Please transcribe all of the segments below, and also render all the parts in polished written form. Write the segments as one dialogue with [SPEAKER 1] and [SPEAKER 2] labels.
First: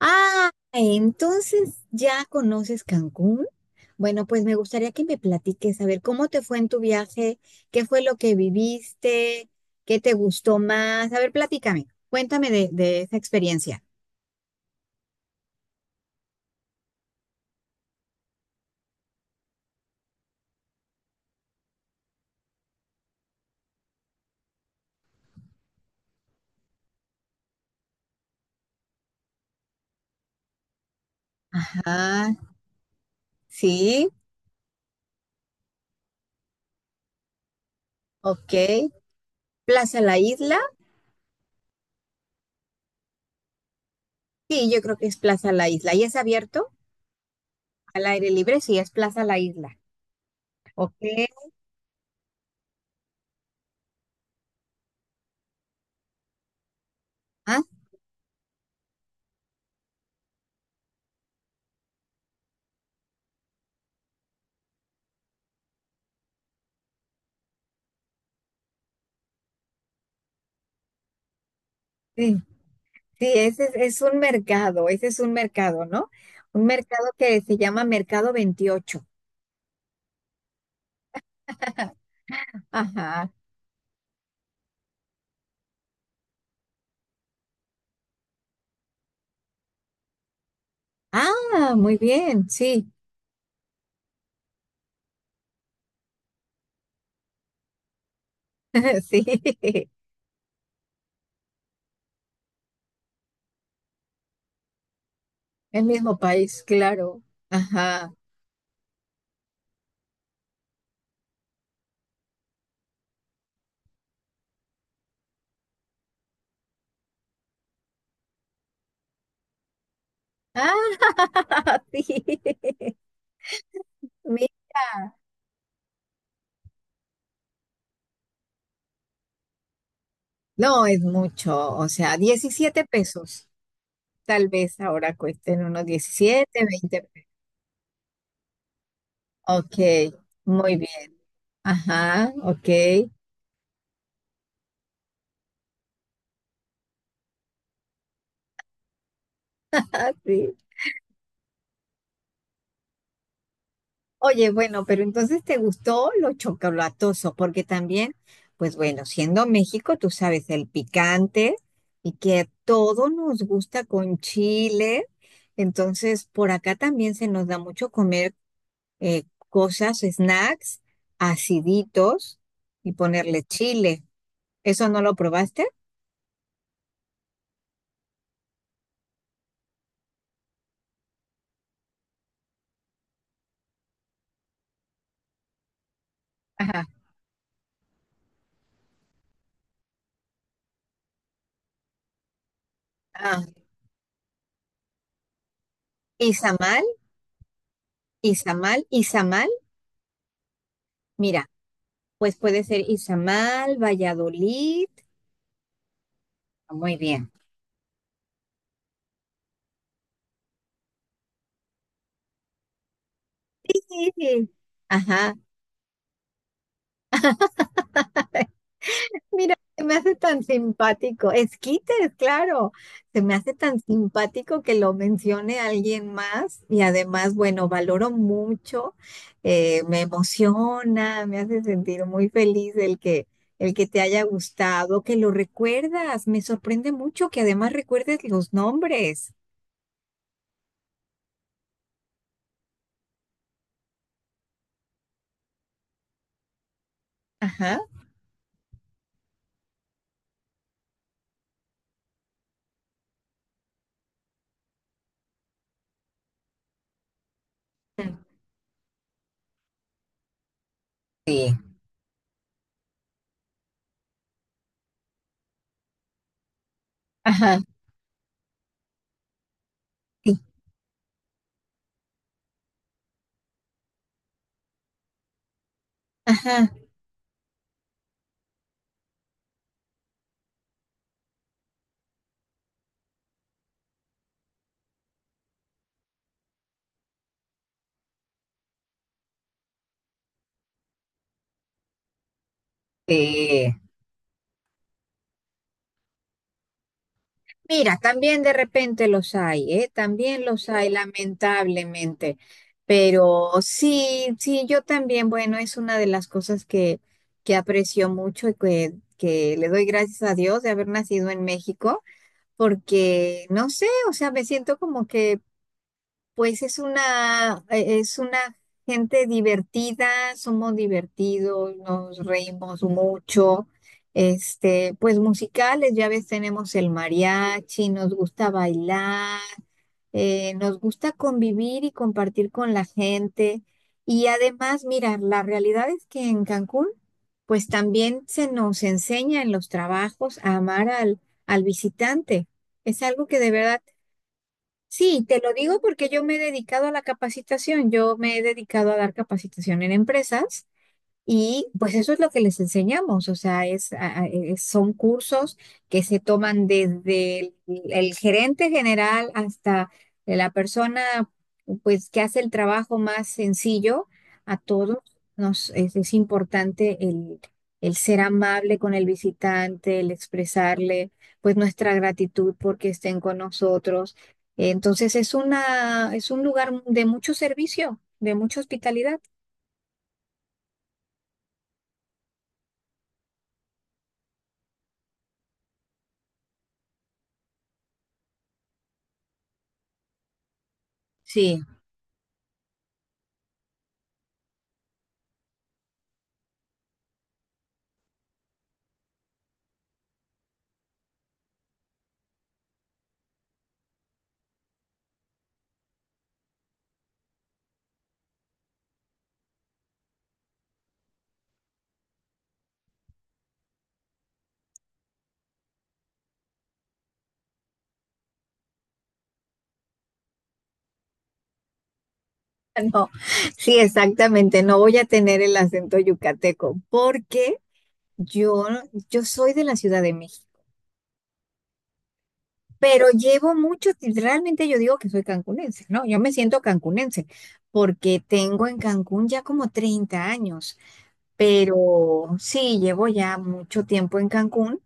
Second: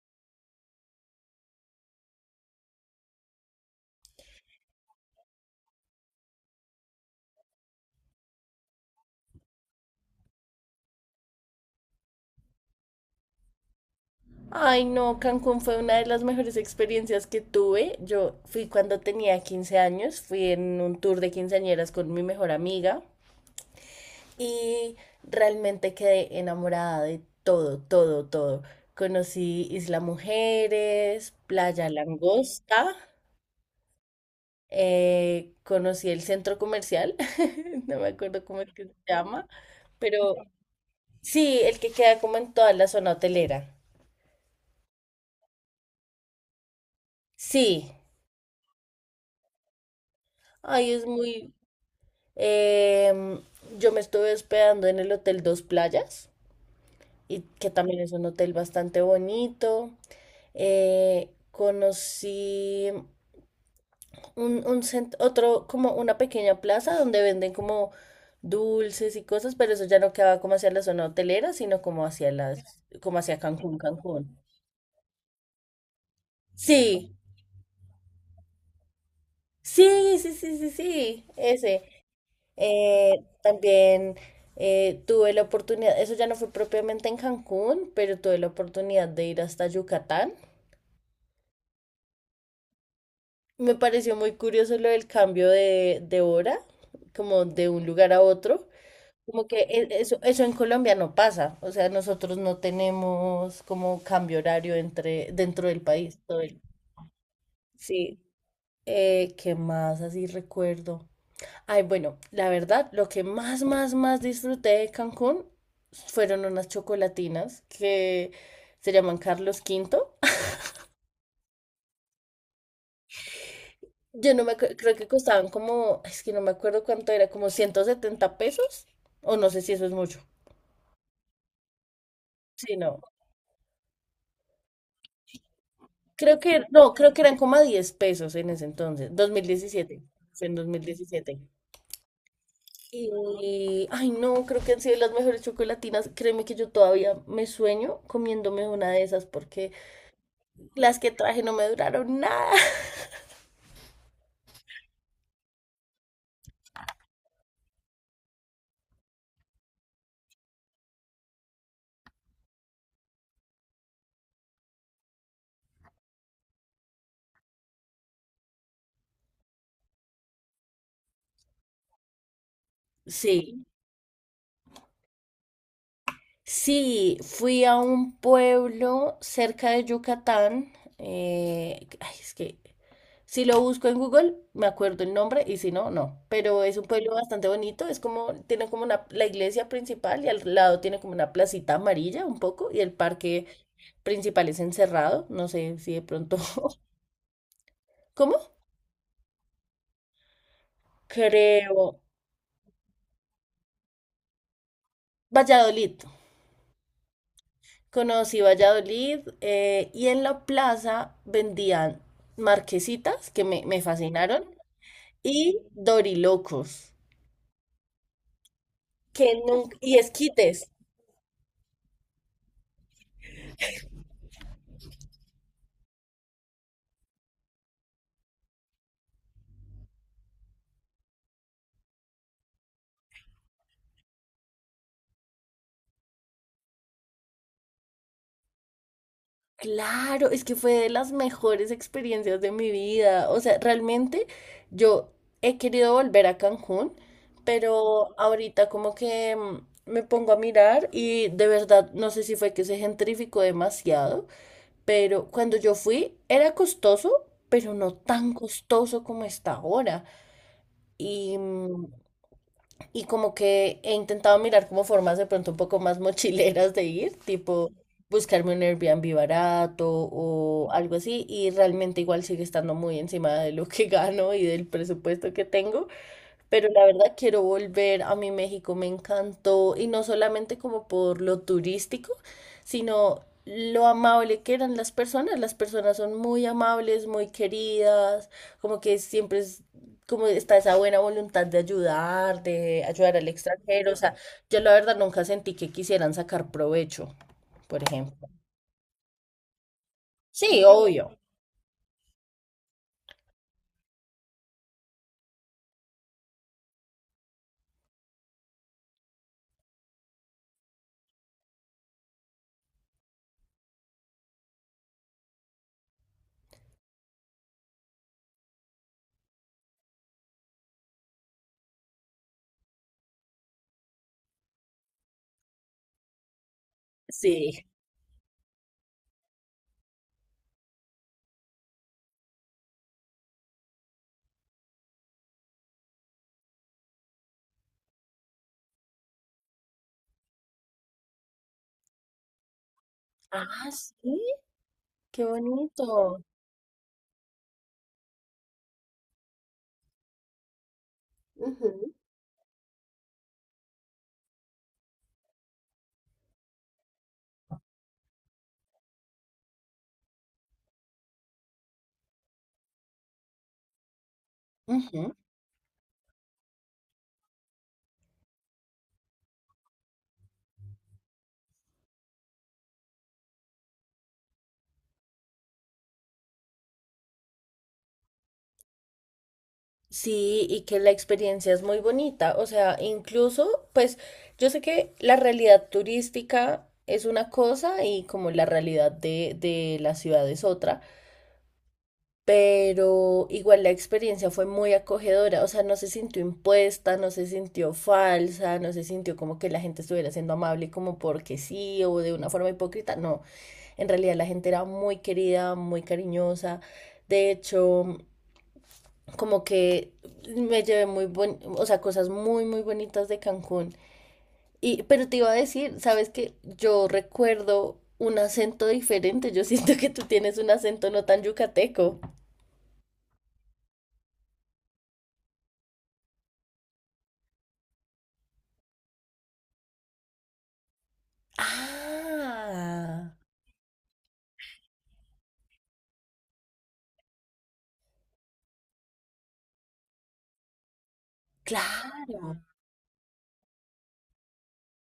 [SPEAKER 1] Ah, entonces ya conoces Cancún. Bueno, pues me gustaría que me platiques, a ver, ¿cómo te fue en tu viaje? ¿Qué fue lo que viviste? ¿Qué te gustó más? A ver, platícame, cuéntame de esa experiencia.
[SPEAKER 2] Ay, no, Cancún fue una de las mejores experiencias que tuve. Yo fui cuando tenía 15 años, fui en un tour de quinceañeras con mi mejor amiga y realmente quedé enamorada de todo, todo, todo. Conocí Isla Mujeres, Playa
[SPEAKER 1] Ah,
[SPEAKER 2] Langosta,
[SPEAKER 1] sí,
[SPEAKER 2] conocí el centro comercial, no me acuerdo
[SPEAKER 1] ok.
[SPEAKER 2] cómo es que se llama,
[SPEAKER 1] Plaza La
[SPEAKER 2] pero
[SPEAKER 1] Isla.
[SPEAKER 2] sí, el que queda como en toda la zona hotelera.
[SPEAKER 1] Sí, yo creo que es Plaza La Isla. ¿Y es abierto
[SPEAKER 2] Sí,
[SPEAKER 1] al aire libre? Sí, es Plaza La Isla.
[SPEAKER 2] ay,
[SPEAKER 1] Ok.
[SPEAKER 2] es muy. Em, yo me estuve hospedando en el Hotel Dos Playas, y
[SPEAKER 1] Ah,
[SPEAKER 2] que también es un hotel bastante bonito. Conocí otro, como una pequeña plaza donde venden como dulces y cosas, pero eso ya no quedaba como hacia la zona hotelera, sino como hacia
[SPEAKER 1] sí,
[SPEAKER 2] las, como
[SPEAKER 1] sí,
[SPEAKER 2] hacia
[SPEAKER 1] ese
[SPEAKER 2] Cancún,
[SPEAKER 1] es un
[SPEAKER 2] Cancún.
[SPEAKER 1] mercado, ese es un mercado, ¿no? Un mercado
[SPEAKER 2] Sí,
[SPEAKER 1] que se llama Mercado 28.
[SPEAKER 2] sí, sí, sí, sí, sí, ese. Eh,
[SPEAKER 1] Ajá.
[SPEAKER 2] también tuve la oportunidad, eso ya no fue propiamente en Cancún, pero tuve la oportunidad de ir hasta Yucatán.
[SPEAKER 1] Ah, muy bien, sí,
[SPEAKER 2] Me pareció muy curioso lo del cambio de hora, como de un lugar a otro. Como que
[SPEAKER 1] sí,
[SPEAKER 2] eso en Colombia no pasa. O sea, nosotros no tenemos como cambio horario entre, dentro del
[SPEAKER 1] el mismo
[SPEAKER 2] país. Todo el-.
[SPEAKER 1] país, claro. Ajá.
[SPEAKER 2] Sí. ¿Qué más así recuerdo? Ay, bueno, la verdad, lo que más, más, más disfruté de Cancún fueron unas chocolatinas que se llaman Carlos Quinto.
[SPEAKER 1] Ah, sí.
[SPEAKER 2] Yo no me acuerdo, creo que
[SPEAKER 1] Mira,
[SPEAKER 2] costaban como, es que no me acuerdo cuánto era, como 170 pesos, o no sé si eso es mucho.
[SPEAKER 1] no es mucho, o sea,
[SPEAKER 2] Sí,
[SPEAKER 1] diecisiete
[SPEAKER 2] no.
[SPEAKER 1] pesos. Tal vez ahora cuesten unos
[SPEAKER 2] Creo que,
[SPEAKER 1] 17
[SPEAKER 2] no,
[SPEAKER 1] 20
[SPEAKER 2] creo que
[SPEAKER 1] pesos.
[SPEAKER 2] eran como a 10 pesos en ese entonces, dos mil
[SPEAKER 1] Ok,
[SPEAKER 2] diecisiete. Fue en dos
[SPEAKER 1] muy
[SPEAKER 2] mil
[SPEAKER 1] bien.
[SPEAKER 2] diecisiete.
[SPEAKER 1] Ajá, ok.
[SPEAKER 2] Y, ay, no, creo que han sido las mejores chocolatinas. Créeme que yo todavía me sueño comiéndome una de esas porque
[SPEAKER 1] Sí.
[SPEAKER 2] las que traje no me duraron nada.
[SPEAKER 1] Oye, bueno, pero entonces te gustó lo chocolatoso, porque también, pues bueno, siendo México, tú sabes, el picante y que a todo nos gusta con chile, entonces por acá también se nos da mucho comer eh, cosas, snacks, aciditos y ponerle
[SPEAKER 2] Sí.
[SPEAKER 1] chile. ¿Eso no lo probaste?
[SPEAKER 2] Sí, fui a un pueblo cerca de Yucatán. Ay, es que si lo busco en Google, me acuerdo el nombre y si no, no. Pero es un
[SPEAKER 1] Ajá.
[SPEAKER 2] pueblo bastante bonito. Es como, tiene como una, la iglesia principal y al lado tiene como una placita amarilla un poco y el
[SPEAKER 1] Ah,
[SPEAKER 2] parque principal es encerrado. No sé si de pronto.
[SPEAKER 1] Izamal,
[SPEAKER 2] ¿Cómo?
[SPEAKER 1] Izamal, Izamal. Mira,
[SPEAKER 2] Creo.
[SPEAKER 1] pues puede ser Izamal, Valladolid.
[SPEAKER 2] Valladolid.
[SPEAKER 1] Muy bien.
[SPEAKER 2] Conocí Valladolid y en la plaza vendían marquesitas que me fascinaron
[SPEAKER 1] Sí. Ajá.
[SPEAKER 2] y dorilocos, que
[SPEAKER 1] Mira,
[SPEAKER 2] nunca,
[SPEAKER 1] se me
[SPEAKER 2] y
[SPEAKER 1] hace tan
[SPEAKER 2] esquites.
[SPEAKER 1] simpático. Esquites, claro. Se me hace tan simpático que lo mencione alguien más y además, bueno, valoro mucho, me emociona, me hace sentir muy feliz el que te haya gustado, que lo recuerdas. Me sorprende mucho que además recuerdes los nombres.
[SPEAKER 2] Claro, es que fue de las mejores experiencias de mi vida. O sea, realmente yo he querido volver a Cancún,
[SPEAKER 1] Ajá.
[SPEAKER 2] pero ahorita como que me pongo a mirar y de verdad no sé si fue que se gentrificó demasiado. Pero cuando yo fui era costoso, pero no tan costoso como está ahora. Y,
[SPEAKER 1] Sí.
[SPEAKER 2] mm, y como que he intentado mirar como formas de pronto un poco más mochileras de ir,
[SPEAKER 1] Ajá.
[SPEAKER 2] tipo buscarme un Airbnb barato
[SPEAKER 1] Sí.
[SPEAKER 2] o algo así. Y realmente igual sigue estando muy encima de lo que gano y del presupuesto que tengo. Pero
[SPEAKER 1] Ajá.
[SPEAKER 2] la verdad quiero volver a mi México, me encantó, y no solamente como por lo turístico, sino lo amable que eran las personas. Las personas son muy amables, muy queridas, como que siempre es, como está esa buena voluntad de ayudar, al
[SPEAKER 1] Sí.
[SPEAKER 2] extranjero. O sea, yo la verdad nunca sentí que quisieran sacar provecho, por
[SPEAKER 1] Mira,
[SPEAKER 2] ejemplo.
[SPEAKER 1] también de repente los hay, ¿eh? También
[SPEAKER 2] Sí,
[SPEAKER 1] los hay,
[SPEAKER 2] obvio.
[SPEAKER 1] lamentablemente. Pero sí, sí, yo también, bueno, es una de las cosas que aprecio mucho y que le doy gracias a Dios de haber nacido en México, porque no sé, o sea, me siento como que pues es una, gente divertida, somos divertidos, nos reímos mucho. Este, pues musicales, ya ves, tenemos el
[SPEAKER 2] Sí.
[SPEAKER 1] mariachi, nos gusta bailar, nos gusta convivir y compartir con la gente. Y además, mira, la realidad es que en Cancún, pues también se nos enseña en los trabajos a amar al, al visitante. Es algo que de
[SPEAKER 2] Ah,
[SPEAKER 1] verdad
[SPEAKER 2] sí,
[SPEAKER 1] Sí,
[SPEAKER 2] qué
[SPEAKER 1] te lo digo porque
[SPEAKER 2] bonito.
[SPEAKER 1] yo me he dedicado a la capacitación, yo me he dedicado a dar capacitación en empresas. Y
[SPEAKER 2] Ujú.
[SPEAKER 1] pues eso es lo que les enseñamos, o sea, es, son cursos que se toman desde el gerente general hasta la persona pues que hace el trabajo más sencillo. A todos
[SPEAKER 2] Ujú.
[SPEAKER 1] nos es importante el ser amable con el visitante, el expresarle pues nuestra gratitud porque estén con nosotros. Entonces es una, es un lugar de mucho servicio, de mucha hospitalidad.
[SPEAKER 2] Sí, y que la experiencia es muy bonita. O sea, incluso, pues yo sé que la realidad turística es una cosa y como la realidad de la ciudad es otra,
[SPEAKER 1] Sí,
[SPEAKER 2] pero igual la experiencia fue muy acogedora. O sea, no se sintió impuesta, no se sintió falsa, no se sintió como que la gente estuviera siendo amable como porque sí o de una forma hipócrita. No, en realidad la gente era muy querida, muy cariñosa. De hecho como que me llevé muy o sea, cosas muy, muy bonitas de Cancún. Pero te iba a decir, sabes que yo recuerdo un acento diferente. Yo siento que tú tienes un acento no tan yucateco.
[SPEAKER 1] no, sí, exactamente. No voy a tener el acento yucateco porque yo, yo soy de la Ciudad de México, pero
[SPEAKER 2] Ah,
[SPEAKER 1] llevo mucho, realmente yo digo que soy cancunense, ¿no? Yo me siento cancunense porque tengo en Cancún ya como 30 años, pero
[SPEAKER 2] claro.
[SPEAKER 1] sí, llevo ya mucho tiempo en Cancún.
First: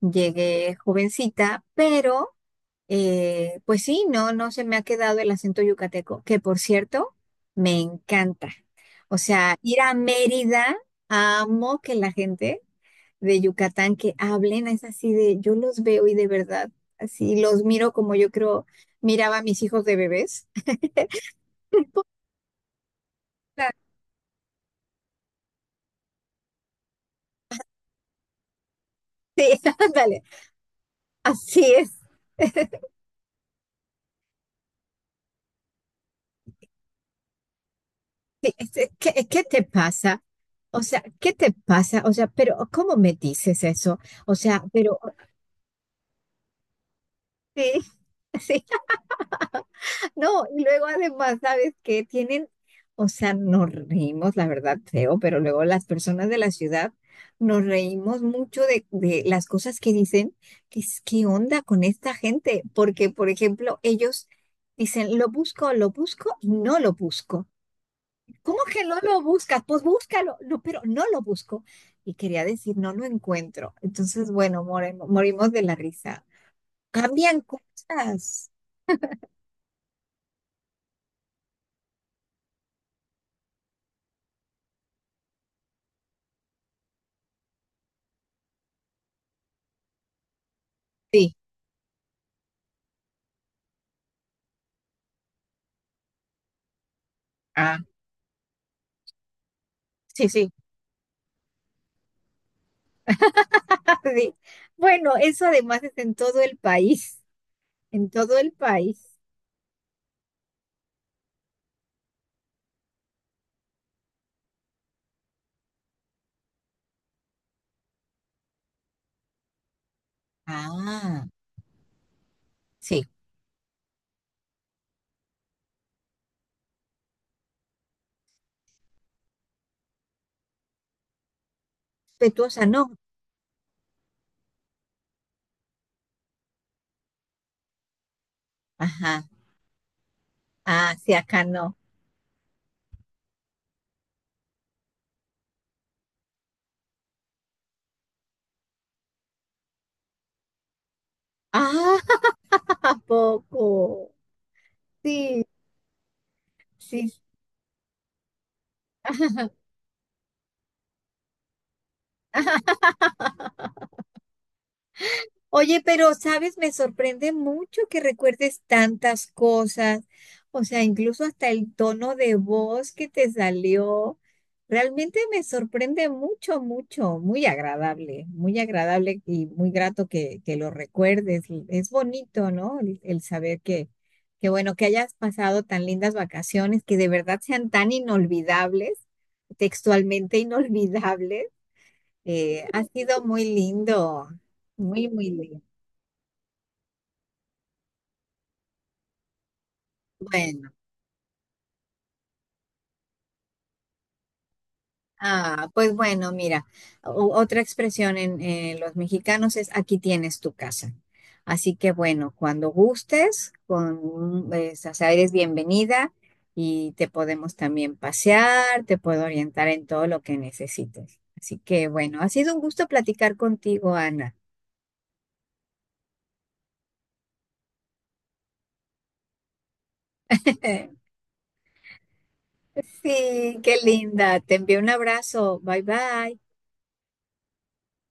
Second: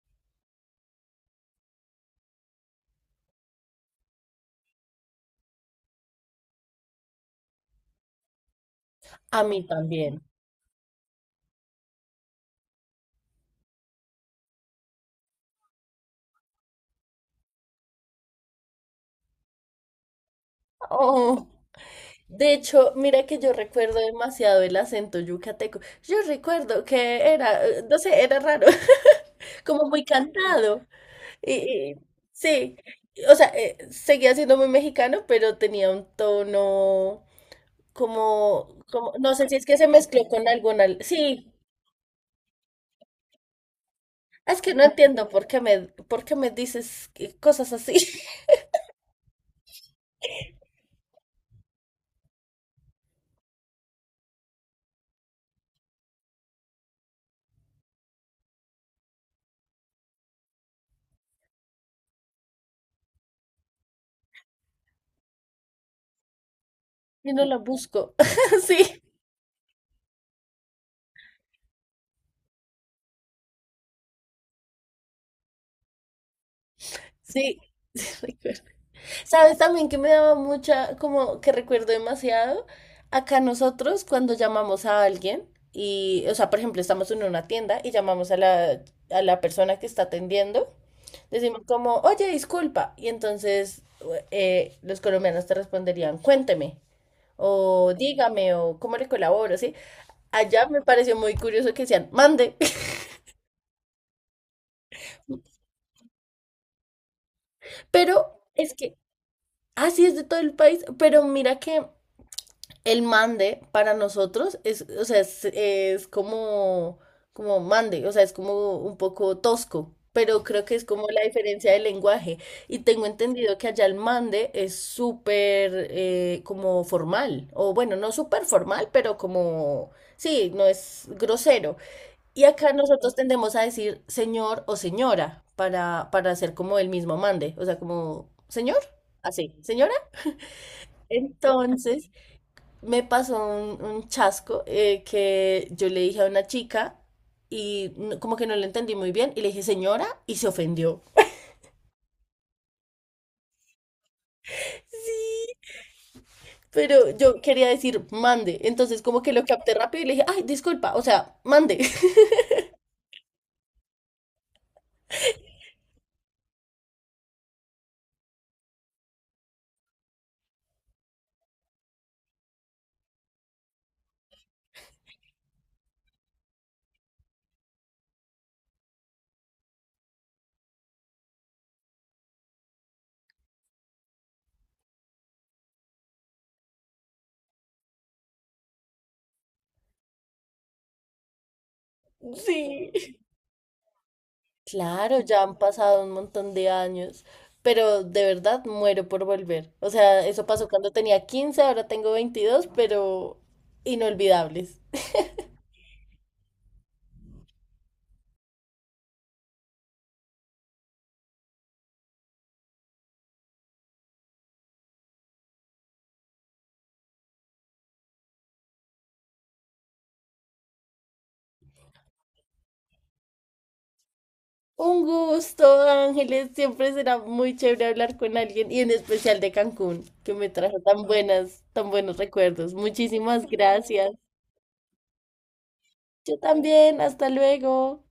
[SPEAKER 1] Llegué jovencita, pero Pues sí, no, no se me ha quedado el acento yucateco, que por cierto, me encanta. O
[SPEAKER 2] A
[SPEAKER 1] sea,
[SPEAKER 2] mí
[SPEAKER 1] ir a
[SPEAKER 2] también.
[SPEAKER 1] Mérida, amo que la gente de Yucatán que hablen, es así de, yo los veo y de verdad, así los miro como yo creo, miraba a mis hijos de bebés.
[SPEAKER 2] Oh. De hecho, mira que yo recuerdo demasiado el acento yucateco. Yo recuerdo que era, no sé, era raro,
[SPEAKER 1] Sí,
[SPEAKER 2] como muy
[SPEAKER 1] ándale,
[SPEAKER 2] cantado.
[SPEAKER 1] así es.
[SPEAKER 2] Y, y- sí, o sea, seguía siendo muy mexicano, pero tenía un tono
[SPEAKER 1] Sí,
[SPEAKER 2] como,
[SPEAKER 1] es
[SPEAKER 2] como,
[SPEAKER 1] que-
[SPEAKER 2] no
[SPEAKER 1] ¿Qué,
[SPEAKER 2] sé si
[SPEAKER 1] te
[SPEAKER 2] es que se
[SPEAKER 1] pasa?
[SPEAKER 2] mezcló con
[SPEAKER 1] O
[SPEAKER 2] alguna.
[SPEAKER 1] sea, ¿qué te
[SPEAKER 2] Sí,
[SPEAKER 1] pasa? O sea, pero ¿cómo me dices eso? O
[SPEAKER 2] es
[SPEAKER 1] sea,
[SPEAKER 2] que no
[SPEAKER 1] pero
[SPEAKER 2] entiendo por qué me dices cosas
[SPEAKER 1] sí,
[SPEAKER 2] así.
[SPEAKER 1] sí. No, y luego además, ¿sabes qué? O sea, nos reímos, la verdad, feo, pero luego las personas de la ciudad nos reímos mucho de las cosas que dicen, que es, ¿qué onda con esta gente? Porque, por ejemplo, ellos dicen, lo busco y no lo
[SPEAKER 2] y no
[SPEAKER 1] busco.
[SPEAKER 2] la busco.
[SPEAKER 1] ¿Cómo que no lo buscas? Pues búscalo, no, pero no lo busco. Y quería decir, no lo encuentro. Entonces, bueno, morimos de la risa. Cambian
[SPEAKER 2] Sí, sí.
[SPEAKER 1] cosas.
[SPEAKER 2] ¿Sabes también que me daba mucha, como que recuerdo demasiado? Acá nosotros cuando llamamos a alguien y, o sea, por ejemplo, estamos en una tienda y llamamos a la persona que está atendiendo,
[SPEAKER 1] Sí,
[SPEAKER 2] decimos como, oye, disculpa. Y entonces los colombianos te responderían, cuénteme,
[SPEAKER 1] ah,
[SPEAKER 2] o dígame, o cómo le colaboro, ¿sí?
[SPEAKER 1] sí, sí,
[SPEAKER 2] Allá me pareció muy curioso que decían, mande.
[SPEAKER 1] sí. Bueno, eso además es en todo el país, en todo
[SPEAKER 2] Pero
[SPEAKER 1] el
[SPEAKER 2] es que
[SPEAKER 1] país.
[SPEAKER 2] así es de todo el país, pero mira que el mande para nosotros es, o sea, es como, mande, o sea, es como un poco tosco, pero creo que es como la
[SPEAKER 1] Ah,
[SPEAKER 2] diferencia del lenguaje. Y
[SPEAKER 1] sí.
[SPEAKER 2] tengo entendido que allá el mande es súper como formal, o bueno, no súper formal, pero como, sí, no es grosero. Y
[SPEAKER 1] Respetuosa,
[SPEAKER 2] acá
[SPEAKER 1] no.
[SPEAKER 2] nosotros tendemos a decir señor o señora para hacer como el mismo mande, o sea, como señor,
[SPEAKER 1] Ajá.
[SPEAKER 2] así, señora.
[SPEAKER 1] Ah, sí, acá no.
[SPEAKER 2] Entonces me pasó un chasco que yo le dije a una chica como que no lo entendí muy bien y le dije señora y se ofendió.
[SPEAKER 1] Ah, ¿a poco. Sí,
[SPEAKER 2] Pero
[SPEAKER 1] sí.
[SPEAKER 2] yo quería decir mande, entonces como que lo capté rápido y le dije, ay, disculpa, o sea, mande.
[SPEAKER 1] Oye, pero sabes, me sorprende mucho que recuerdes tantas cosas, o sea, incluso hasta el tono de voz que te salió. Realmente me sorprende mucho, mucho, muy agradable y muy grato que lo recuerdes. Es bonito, ¿no? El saber que, bueno, que hayas pasado tan lindas vacaciones, que de verdad sean tan inolvidables, textualmente inolvidables. Ha
[SPEAKER 2] Sí.
[SPEAKER 1] sido muy lindo, muy,
[SPEAKER 2] Claro,
[SPEAKER 1] muy
[SPEAKER 2] ya han
[SPEAKER 1] lindo.
[SPEAKER 2] pasado un montón de años, pero de verdad muero por volver. O sea, eso pasó
[SPEAKER 1] Bueno,
[SPEAKER 2] cuando tenía quince, ahora tengo 22, pero inolvidables.
[SPEAKER 1] ah, pues bueno, mira, otra expresión en los mexicanos es aquí tienes tu casa. Así que bueno, cuando gustes, o sea, eres bienvenida y te podemos también pasear, te puedo orientar en todo lo que necesites. Así que bueno, ha sido un gusto platicar contigo, Ana.
[SPEAKER 2] Un gusto, Ángeles. Siempre será muy chévere hablar con alguien y en especial de Cancún, que me trajo tan buenas, tan buenos recuerdos. Muchísimas
[SPEAKER 1] Sí, qué
[SPEAKER 2] gracias.
[SPEAKER 1] linda. Te envío un abrazo. Bye
[SPEAKER 2] Yo
[SPEAKER 1] bye.
[SPEAKER 2] también. Hasta luego.